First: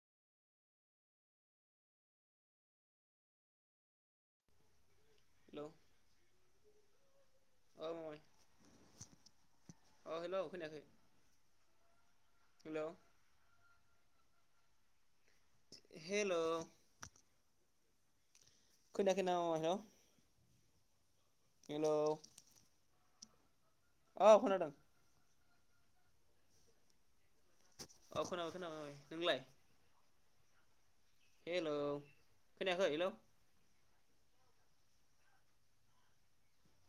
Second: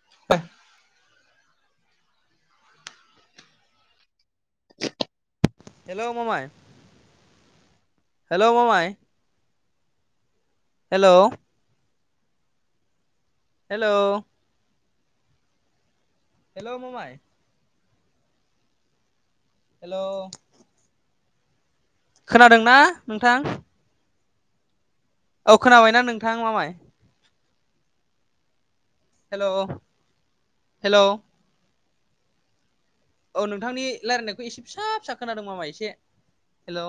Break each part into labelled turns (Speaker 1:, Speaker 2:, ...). Speaker 1: [unintelligible]
Speaker 2: Hello
Speaker 1: hello मामाय
Speaker 2: अ मामाय
Speaker 1: हेल' मामाय
Speaker 2: अ हेलौ
Speaker 1: हेल'
Speaker 2: हेल'
Speaker 1: हेल'
Speaker 2: हेलौ
Speaker 1: हेल' मामाय
Speaker 2: खोनायाखै नामा मामाय हेल'
Speaker 1: हेलौ खोनादोंना नोंथां?
Speaker 2: औ खोनादों।
Speaker 1: औ खोनाबायना नोंथां मामाय?
Speaker 2: औ खोनाबाय खोनाबाय उम
Speaker 1: हेल' हेल'
Speaker 2: हेल' खोनाया
Speaker 1: औ नोंथांनि रायलायनायखौ एसे फिसा फिसा खोनादों मामाय एसे हेलौ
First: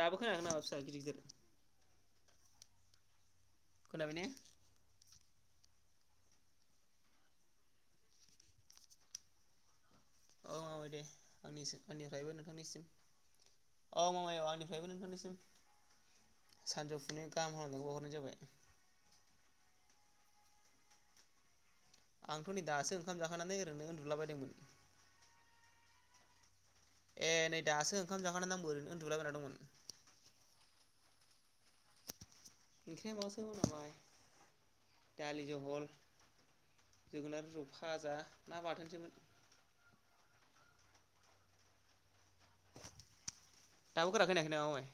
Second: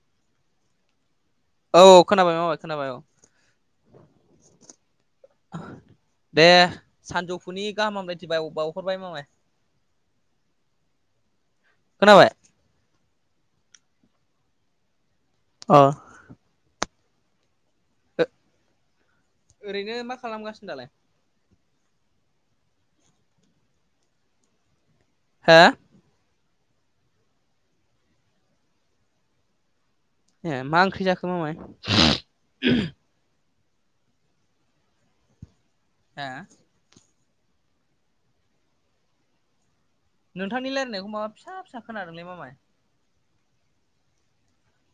Speaker 2: दाबो खोनायाखै नामा फिसा गिदिर गिदिर
Speaker 1: औ खोनाबाय मामा खोनाबाय औ
Speaker 2: खोनाबायना?
Speaker 1: दे सानजौफुनि गाहाम हामलायदि बाव-बावहरबाय मामाय।
Speaker 2: औ दे आंनि
Speaker 1: खोनाबाय
Speaker 2: आंनिफ्रायबो नोंथांनिसिम औ मामाय औ आंनिफ्रायबो नोंथांनिसिम।
Speaker 1: औ
Speaker 2: सानजुफुनि गाहाम हामलायनाय
Speaker 1: ओरैनो मा खालामगासिनो दालाय?
Speaker 2: आंथ' नै दासो ओंखाम जाखानानै ओरैनो उन्दुलाबायायदोंमोन।
Speaker 1: हा?
Speaker 2: ए नै दासो ओंखाम जाखांना आंबो ओरैनो उन्दुलाबायना दंमोन।
Speaker 1: मा ओंख्रि जाखो मामाय?
Speaker 2: ओंख्रिया माबासो मायथाय दालि जहल।
Speaker 1: हा?
Speaker 2: जोगोनार बिजौ भाजा हा माथो जानो।
Speaker 1: नोंथांनि रायलायनायखौ माबा फिसा फिसा खोनादोंलै मामाय।
Speaker 2: दाबो गोरा खोनायाखै नामा मायथाय?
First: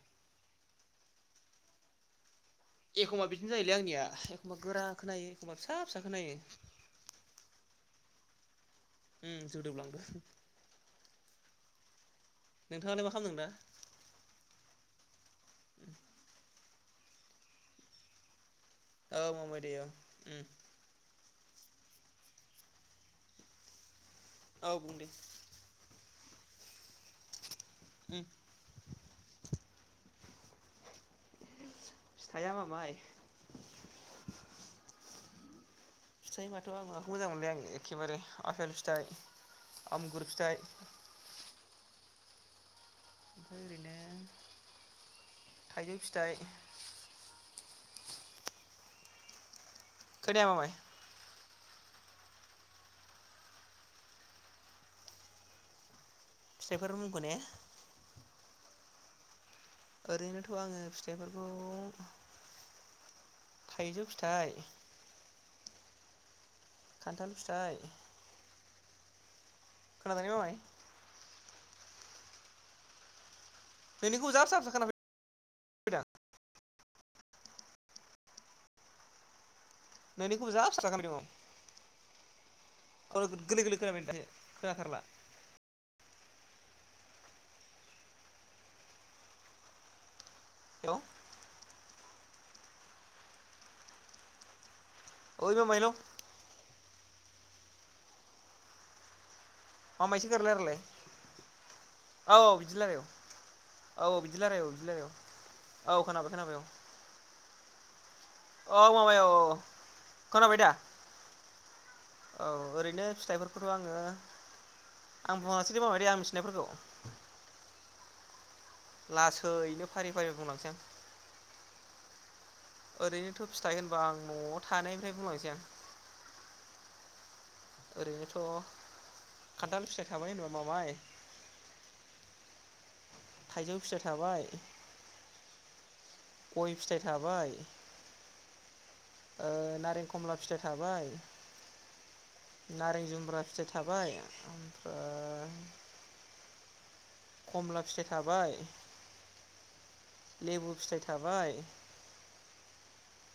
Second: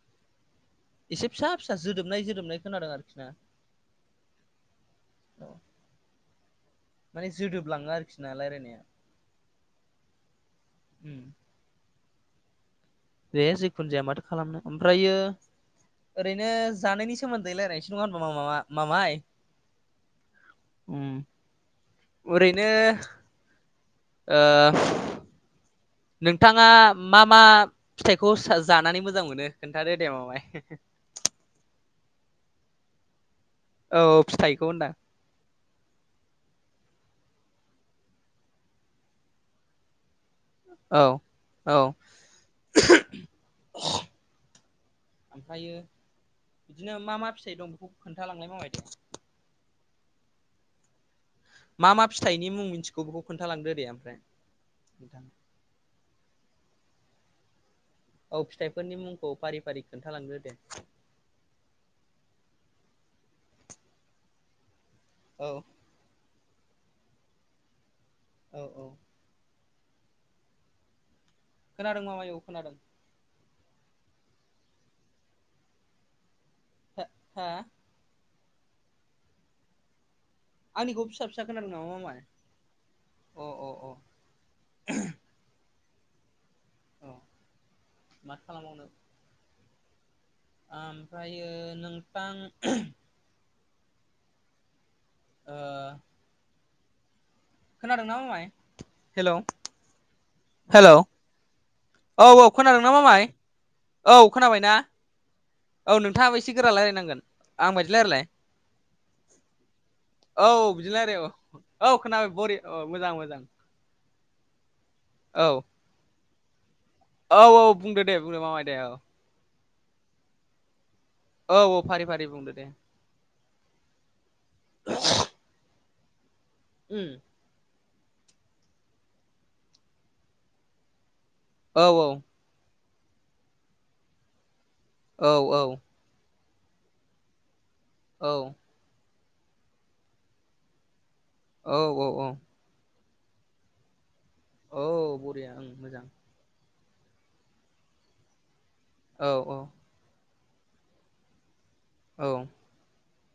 Speaker 1: एसे फिसा फिसा जोदोबनाय जोदोबनाय खोनादों आरोखि ना
Speaker 2: एखमबा बिदिनो जायोलै आंनिया एखमबा गोरा खोनायो
Speaker 1: औ
Speaker 2: एखमबा फिसा फिसा खोनायो।
Speaker 1: माने जोदोब लाङो आरोखि ना रायलायनाया।
Speaker 2: ए जोदोबलांदों।
Speaker 1: उम
Speaker 2: नोंथाङालाय मा खालामदों
Speaker 1: दे
Speaker 2: दा?
Speaker 1: जिखुनु जाया माथो खालामनो ओमफ्रायो ओरैनो जानायनि सोमोन्दै रायजलायनोसै नङा होनबा मामा मामाय
Speaker 2: औ मामाय दे औ उम
Speaker 1: उम ओरैनो ओ
Speaker 2: औ बुंदो।
Speaker 1: नोंथाङा मा मा
Speaker 2: उम
Speaker 1: फिथाइखौ जानानै मोजां मोनो खोन्थादो दे मामाय। [inaudible]
Speaker 2: फिथाइया मामाय
Speaker 1: औ फिथाइखौ होनदां
Speaker 2: फिथाइबाथ' बिराद मोजां मोनलै आं एखेबारे आफेल फिथाइ आंगुर फिथाइ
Speaker 1: औ औ।
Speaker 2: ओमफ्राय ओरैनो
Speaker 1: ओमफ्रायो
Speaker 2: थाइजौ फिथाइ
Speaker 1: खोन्थालांनाय माबाय दे।
Speaker 2: खोनाया मामाय
Speaker 1: मा मा फिथाइनि मुं मिन्थिगौ बेखौ खोन्थालांदो दे ओमफ्राय
Speaker 2: फिथाइफोनि मुंखौ ना।
Speaker 1: औ फिथाइफोरनि मुंखौ फारि फारि खोन्थालांदो
Speaker 2: ओरैनोथ'
Speaker 1: दे
Speaker 2: आङो फिथाइफोरखौ थाइजौ फिथाइ
Speaker 1: औ
Speaker 2: खान्थाल फिथाइ
Speaker 1: औ औ
Speaker 2: खोनादों ने मामाय
Speaker 1: खोनादों मामाय औ खोनादों
Speaker 2: नोंनिखौ जा फिसा फिसा खोनाफै दां
Speaker 1: हा
Speaker 2: नोंनिखौबो जा फिसा फिसा
Speaker 1: आंनिखौ
Speaker 2: खोनादों अ
Speaker 1: फिसा खोनादों नामा मामाय अ
Speaker 2: गोरलै
Speaker 1: अ
Speaker 2: गोरलै
Speaker 1: अ
Speaker 2: खोनाब दासो खोनाथारला
Speaker 1: अ माथो खालामबावनो
Speaker 2: हेलौ
Speaker 1: आमफ्रायो नोंथां
Speaker 2: ओइ मामाय हेलौ
Speaker 1: खोनादों ना मामाय हेलौ
Speaker 2: मामाय एसे गोरा रायलायलाय
Speaker 1: हेलौ औ औ
Speaker 2: बिदि
Speaker 1: खोनादों ना
Speaker 2: रायलाय औ
Speaker 1: मामाय औ
Speaker 2: बिदि
Speaker 1: खोनाबाय
Speaker 2: रायलाय औ
Speaker 1: ना
Speaker 2: बिदि रायलाय औ
Speaker 1: औ
Speaker 2: खोनाबाय
Speaker 1: नोंथाङाबो एसे
Speaker 2: खोनाबाय औ
Speaker 1: गोरा रायलायनांगोन आं बादि रायलायलाय
Speaker 2: औ माबाय औ
Speaker 1: [inaudible] औ
Speaker 2: खोनाबाय दा
Speaker 1: बिदि रायलाय अ औ खोना
Speaker 2: औ ओरैनो फिथाइफोरखौथ आंङो आं
Speaker 1: औ
Speaker 2: बुंलांनोसै दै मामाय आं मिथिनायफोरखौ
Speaker 1: औ औ बुंदो दे बुंदो मामाय दे औ
Speaker 2: लासैनो फारि फारि बुंलांसै आं
Speaker 1: औ औ फारि फारि बुंदो दे
Speaker 2: ओरैनोथ फिथाइ होनबा आं नआव थानायनिफ्राय बुंलांनोसै आं
Speaker 1: उम
Speaker 2: ओरैनोथ खान्थाल फिथाइ थाबाय होनबा मामाय
Speaker 1: औ औ
Speaker 2: थाइजौ फिथाय थाबाय
Speaker 1: औ औ
Speaker 2: गय फिथाइ थाबाय
Speaker 1: औ
Speaker 2: ओ नारें खमला फिथाइ थाबाय
Speaker 1: औ औ औ
Speaker 2: खुमब्रा फिथाइ थाबाय
Speaker 1: औ
Speaker 2: ओमफ्राय
Speaker 1: बरिया ओं मोजां
Speaker 2: खमला फिथाइ थाबाय
Speaker 1: औ औ
Speaker 2: लेबु फिथाइ थाबाय
Speaker 1: औ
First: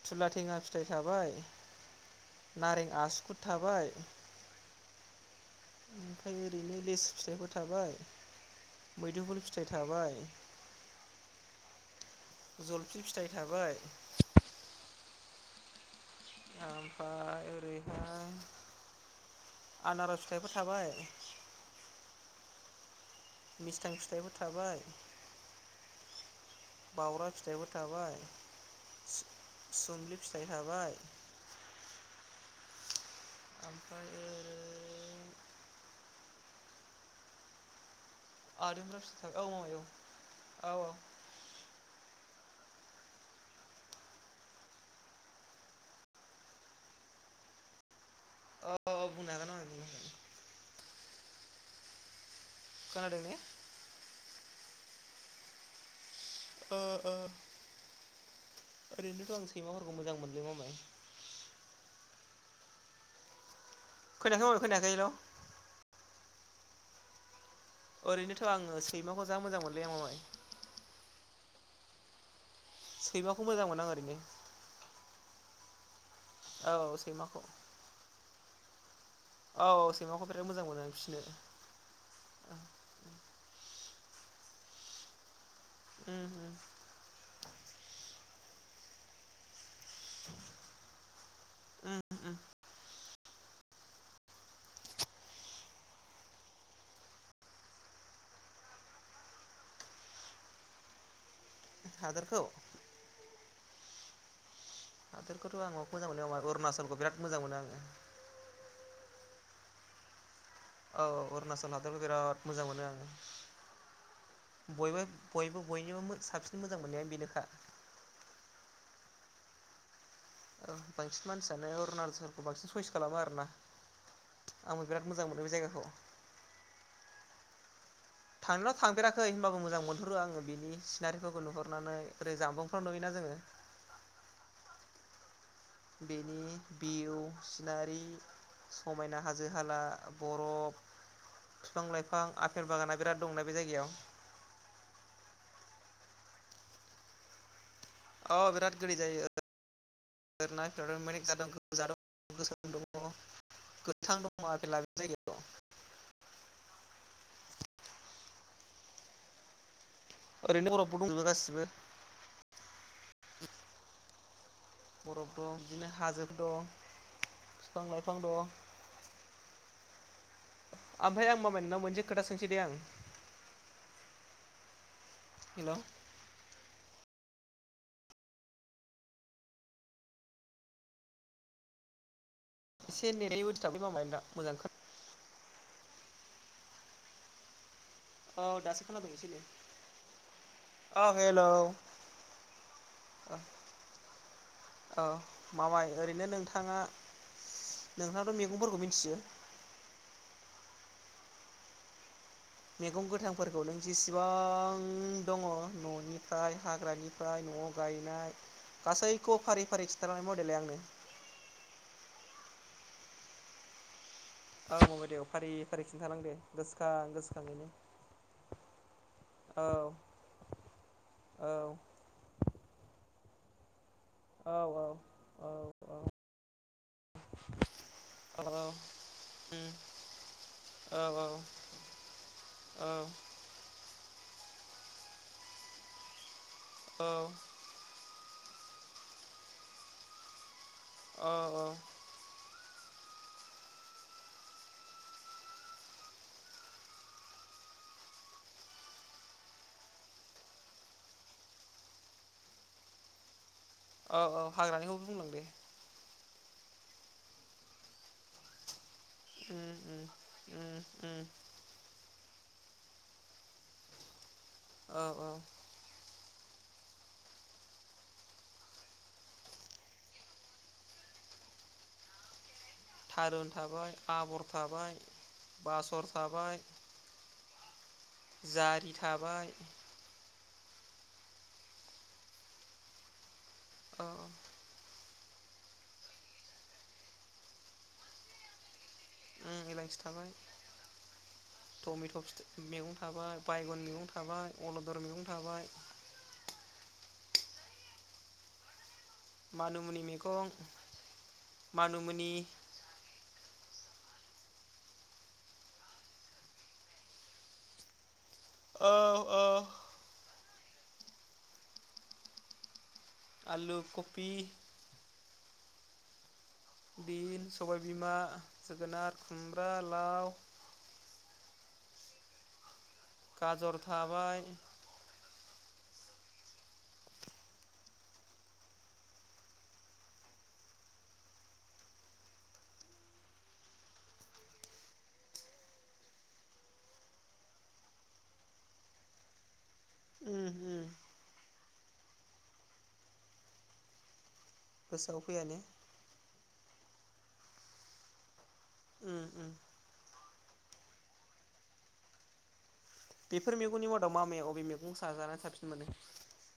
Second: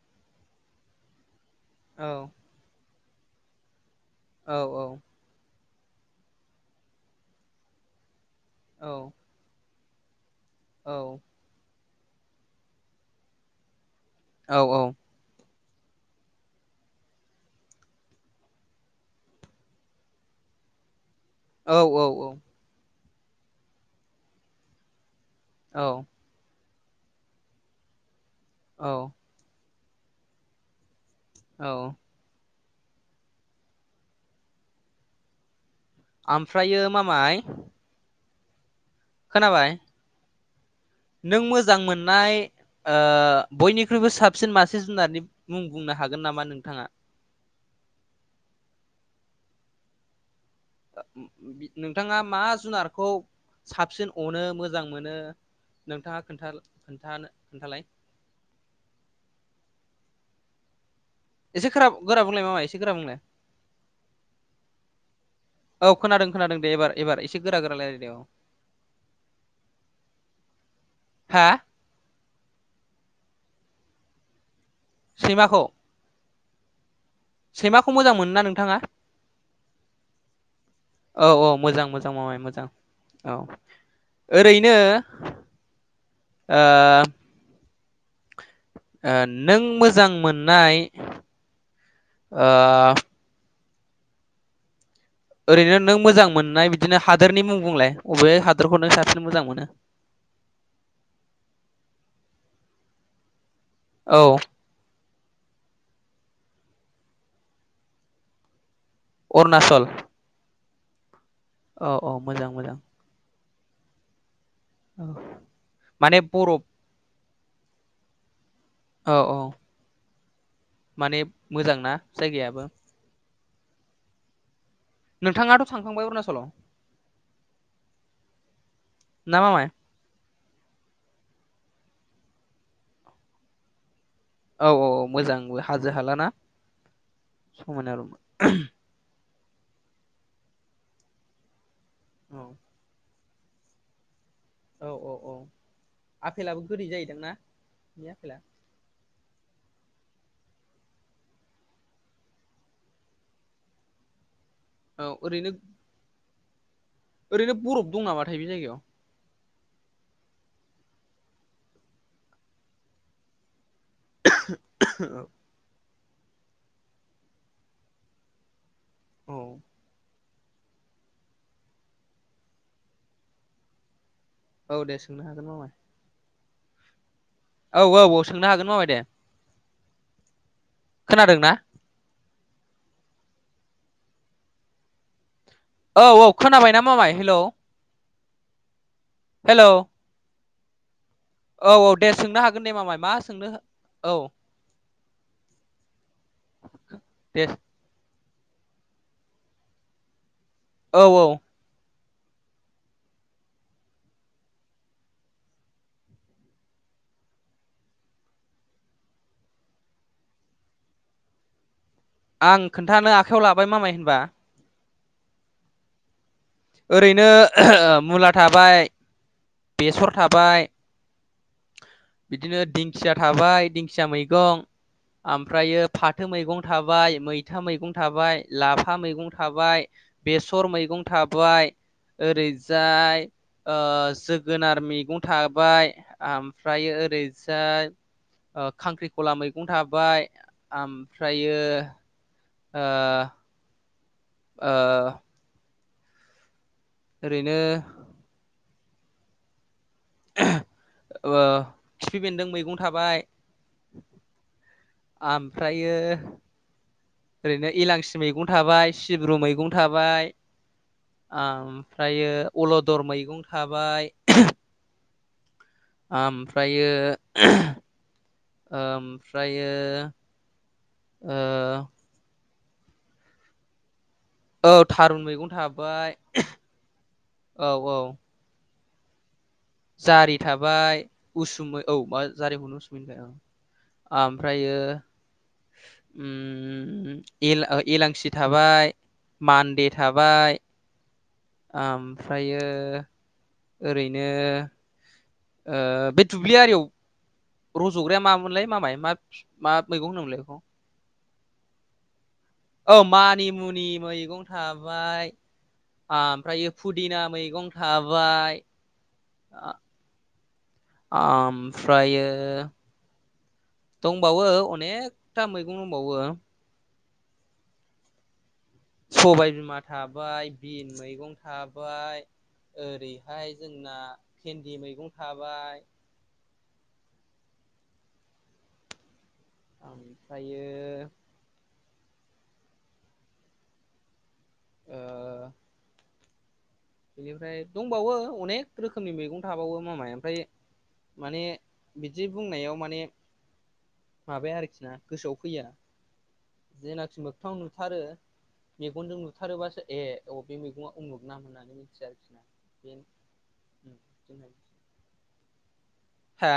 Speaker 2: थुला थेङा फिथाइ थाबाय
Speaker 1: औ
Speaker 2: नारें आसुगुद थाबाय
Speaker 1: औ औ
Speaker 2: ओमफ्राय ओरैनो लेसु फिथाइफोर थाबाय
Speaker 1: औ
Speaker 2: मैदुफुल फिथाइ थाबाय
Speaker 1: औ
Speaker 2: जलफि फिथाइ थाबाय
Speaker 1: औ औ
Speaker 2: ओमफ्राय ओरैहाय आनारस फिथाइफोर थाबाय
Speaker 1: औ औ औ
Speaker 2: मिस्थां फिथाइफोर थाबाय
Speaker 1: औ
Speaker 2: बावरा फिथाइबो थाबाय सुम्लि फिथाइ थाबाय
Speaker 1: औ
Speaker 2: ओमफ्राय ओ
Speaker 1: ओमफ्रायो मामाय
Speaker 2: आरो [unintelligible]
Speaker 1: खोनाबाय
Speaker 2: औ-औ
Speaker 1: नों मोजां मोननाय ओ बयनिख्रुइबो साबसिन मासे जुनारनि मुं बुंनो हागोन नामा नोंथाङा?
Speaker 2: ओ बुंनो हागोन मामाय बुंनो हागोन।
Speaker 1: [unintelligible] नोंथाङा मा जुनारखौ
Speaker 2: खोनादों ने
Speaker 1: साबसिन अनो मोजां मोनो नोंथाङा
Speaker 2: ओ ओ
Speaker 1: खोन्था-खोनथानो-खोनथालाय।
Speaker 2: ओरैनोथ' आं सैमाफोरखौ मोजां मोनो मामाय।
Speaker 1: एसे खोरा गोरा बुंलाय मामा एसे गोरा बुंलाय
Speaker 2: खोनायाखै मामाप खोनायाखै हेलौ।
Speaker 1: औ खोनादों खोनादों दे एबार-एबार ए
Speaker 2: ओरैनोथ' आङो सैमाखौ जा मोजां मोनोलै मामाय
Speaker 1: हा
Speaker 2: सैमाखौ मोजां मोना आं ओरैनो
Speaker 1: सैमाखौ
Speaker 2: औ सैमा
Speaker 1: सैमाखौ मोजां मोनो ना नोंथाङा?
Speaker 2: औ-औ सैमाखौ बिराद मोजां मोनो आं फिसिनो
Speaker 1: औ-औ मोजां-मोजां मामाय मोजां औ ओरैनो
Speaker 2: उम
Speaker 1: ओ ओ नों मोजां मोननाय
Speaker 2: उम उम उम
Speaker 1: ओ ओरैनो नों मोजां मोननाय बिदिनो हादोरनि मुं बुंलाय अबे हादोरखौ नों साबसिन मोजां मोनो। [inaudible]
Speaker 2: हादोरखौ
Speaker 1: औ
Speaker 2: हादोरखौथ' आं माखौ मोजां मोनो होनबा अरुणाचलखौ बिराद मोजां मोनो आङो।
Speaker 1: अरुणाचल
Speaker 2: औ-औ अरुणाचल हादरखौ बिराद मोजां मोनो आङो।
Speaker 1: औ
Speaker 2: बयबो-बयबो
Speaker 1: माने
Speaker 2: बयनिबो
Speaker 1: बरफ
Speaker 2: साबसिन मोजां मोननायानो बेनोखा
Speaker 1: औ-औ
Speaker 2: औ बांसिन मानसियानो अरुनालखौ
Speaker 1: जायगायाबो
Speaker 2: बांसिन सइस खालामो आरो ना।
Speaker 1: नोंथाङाथ'
Speaker 2: जायगाखौ
Speaker 1: थांखांबाय अरुनाचलाव?
Speaker 2: थांनायआ थांदेराखै होनबाबो मोजां मोनहरो आङो बिनि सिनारिफोरखौ नुहरनानै ओरै जामबुंफोराव नुयोना जोङो।
Speaker 1: औ-औ मोजांब्ला
Speaker 2: बेनि भिउ
Speaker 1: समायना
Speaker 2: सिनारि
Speaker 1: रमायना
Speaker 2: समायना हाजो हाला बरफ बिफां लाइफां आफेल बागाना बिराद दंना बे जायगायाव।
Speaker 1: औ-औ-औ आफेलाबो गोदै जायो दां ना?
Speaker 2: औ बिरट गोदै जायो। [unintelligible] दङ आपेला बे
Speaker 1: औ
Speaker 2: जायगायाव।
Speaker 1: ओरैनो ओरै बरफ दं नामाथाय बे जायगायाव
Speaker 2: ओरैनो बरफबो दंजुबो गासिबो
Speaker 1: [inaudible]
Speaker 2: बरफ
Speaker 1: औ
Speaker 2: दं, बिदिनो हाजोफोर दं बिफां लाइफां दं
Speaker 1: औ।
Speaker 2: ओमफ्राय आं मामाय नोंनाव मोनसे खोथा सोंसै दे आं।
Speaker 1: औ दे सोंनो हागोन
Speaker 2: हेल'
Speaker 1: मामाय। औ औ औ सोंनो हागोन मामाय दे। खोनादों ना।
Speaker 2: एसे नेटनि उसुबिदालै मामाय नोंना मोजां खोनाया
Speaker 1: औ औ खोनाबाय ना मामाय हेलौ।
Speaker 2: औ दासो खोनादोंं इसे एनै।
Speaker 1: हेलौ औ औ दे सोंनो हागोन दे मामाय मा सोंनो औ।
Speaker 2: ओ मामाय ओरैनो नोंथाङा
Speaker 1: दे
Speaker 2: नोंहा। मैगंफोरखौ मिथियो।
Speaker 1: औ औ।
Speaker 2: मैगं गोथांफोरखौ नों जेसेबां दङ न'निफ्राय हाग्रानिफ्राय। न' गायनाय गासैखौ फारि फारि खिन्थनाय मडेलै आंनो।
Speaker 1: आं खोन्थानो आखाइयाव लाबाय मामाय होनबा।
Speaker 2: औ ममाय औ दे फारि फारि खिन्थालांदे।
Speaker 1: ओरैनो मुला थाबाय
Speaker 2: औ
Speaker 1: बेसर थाबाय।
Speaker 2: औ
Speaker 1: बिदिनो दिंखिया थाबाय दिंखिया
Speaker 2: औ
Speaker 1: मैगं।
Speaker 2: औ औ
Speaker 1: ओमफ्रायो
Speaker 2: औ
Speaker 1: फाथो मैगं थाबाय मैथा मैगं थाबाय
Speaker 2: औ
Speaker 1: लाफा मैगं थाबाय। बेसर मैगं थाबाय ओरैजाय ओ। जोगोनार मैगं थाबाय ओमफ्र ओरैजाय। ओ खांख्रिखला मैगं थाबाय
Speaker 2: औ
Speaker 1: ओमफ्रायो। ओ। ओ। ओरैनो। ओ खिफि बेन्दों मैगं थाबाय।
Speaker 2: औ हाग्रानिखौ बुंलां दे
Speaker 1: आमफ्रायो। ओरैनो इलांसि मैगं थाबाय। सिब्रु
Speaker 2: उम
Speaker 1: मैगं थाबाय
Speaker 2: उम उम
Speaker 1: आमफ्रायो। अलदर मैगं थाबाय।
Speaker 2: औ औ।
Speaker 1: ओमफ्रायो ओमफ्रायो। ओ।
Speaker 2: थारुन थाबाय आबर
Speaker 1: औ
Speaker 2: थाबाय
Speaker 1: थारुन मैगं
Speaker 2: बासर
Speaker 1: थाबाय
Speaker 2: थाबाय।
Speaker 1: औ औ।
Speaker 2: जारि थाबाय।
Speaker 1: जारि थाबाय उसुमै औ मा जारिखौनो उसुमै होनबाय औ। ओमफ्रायो। उम एला ओ एलांसि थाबाय।
Speaker 2: उम
Speaker 1: मान्दे
Speaker 2: इलाइसि
Speaker 1: थाबाय।
Speaker 2: टमेट'
Speaker 1: आमफ्रायो
Speaker 2: फिथाइ मैगं थाबाय बायगन मैगं
Speaker 1: ओरैनो
Speaker 2: थाबाय अलदर मैगं थाबाय
Speaker 1: ओ बे दु दुब्लि आरियाव रज'ग्राया मामोनलाय मामाय मा मा मैगं होनदोंमोनलाय बेखौ।
Speaker 2: मानु मुनि।
Speaker 1: औ मानि मुनि मैगं थाबाय। ओमफ्राय फुदिना मैगं थाब बाय
Speaker 2: औ औ
Speaker 1: आ आमफ्रायो।
Speaker 2: आलु कफि
Speaker 1: दंबावो अनेकथा मैगं दंबावो।
Speaker 2: बिन सबाय बिमा।
Speaker 1: सबाय बिमा थाबाय बिन मैगं थाबाय। ओरैहाय ओ
Speaker 2: गाजर
Speaker 1: जोंना
Speaker 2: थाबाय
Speaker 1: भेन्दि मैगं थाबाय। ओमफ्रायो ओ बेनिफ्राय दंबावो अनेक रोखोमनि मैगं थाबावो मामाइ ओमफ्राय
Speaker 2: उम उम
Speaker 1: माने बिदि बुंनायाव माने माबाया आरोखि ना गोसोआव फैया जेनाखि मोगथाङाव नुथारो मेगनजों
Speaker 2: उम उम
Speaker 1: नुथारोबासो ए औ बे मैगङा उमुग नाम होननानै मिथियो आरोखि ना।
Speaker 2: बेफोर मैगंनि मादाव मा मै
Speaker 1: बे
Speaker 2: अबे मैगं साजानानै साबसिन मोनो?
Speaker 1: हा?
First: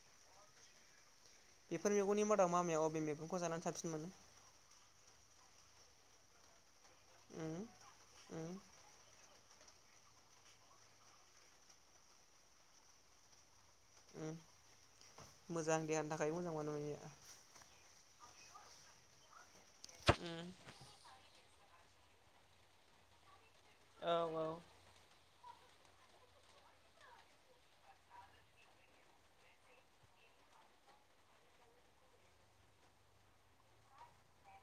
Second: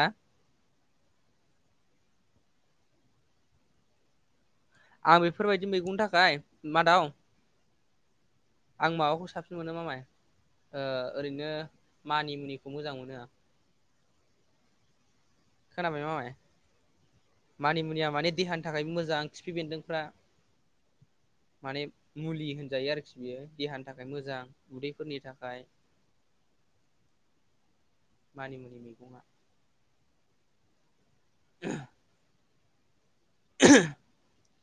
Speaker 2: बेफोर मैगंनि मादाव मामाया अबे मैगंखौ जानानै साबसिन मोनो?
Speaker 1: आं बेफोरबायदि मैगंनि थाखाय मादाव
Speaker 2: उम उम
Speaker 1: आं माबाखौ साबसिन मोनो मामाय ओ ओरैनो मानि मुनिखौ मोजां मोनो आं।
Speaker 2: ओं मोजां
Speaker 1: खोनाबाय
Speaker 2: देहानि
Speaker 1: मामाय
Speaker 2: थाखाय मोजां माना मुनिया
Speaker 1: मानि मुनिया माने देहानि थाखायबो मोजां खिफि बेन्दोंफ्रा
Speaker 2: उम
Speaker 1: माने मुलि होनजायो आरोखि बियो देहानि थाखाय
Speaker 2: औ
Speaker 1: मोजां
Speaker 2: औ
Speaker 1: उदैफोरनि थाख ओमफ्राय मानिमुनि मैगङा। [unintelligible] [unintelligible]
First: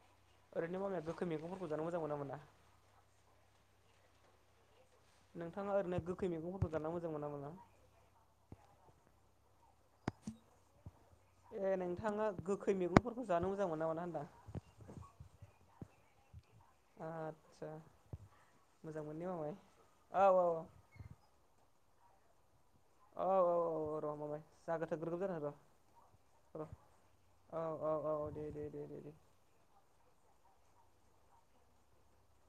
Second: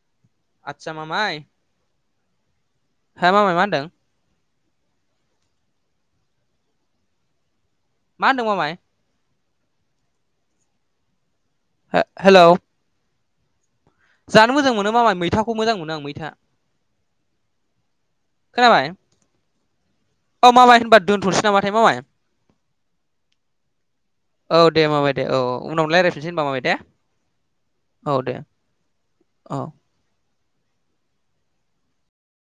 Speaker 2: ओरैनो
Speaker 1: आदसा
Speaker 2: मामाया गोखै मैगंफोरखौ जानो मोजां मोनोना मोना?
Speaker 1: हो मामाय मा होनदों?
Speaker 2: नोंथाङा ओरैनो गोखै मैगंफोरखौ जानो मोजां मोनोना मोना?
Speaker 1: मा होनदों मामाय?
Speaker 2: ए नोंथाङा
Speaker 1: हेलौ
Speaker 2: गोखै मैगंफोरखौ जानो मो
Speaker 1: जानो मोजां मोनो मामाय मैथाखौ मोजां मोनो आं मैथा
Speaker 2: खरसा मोजां मोनो ने मामाय। औ औ
Speaker 1: अ मामाय होनबा दोनथ'नोसै नामाथाय मामाय।
Speaker 2: औ औ औ औ र' मामाय
Speaker 1: औ दे
Speaker 2: जागोरथों
Speaker 1: मामाय
Speaker 2: ग्रोब
Speaker 1: दे औ
Speaker 2: ग्रोब जाथों
Speaker 1: औ उनाव रायलायफिनसै होनबा
Speaker 2: र'
Speaker 1: मामाय दे। औ दे औ।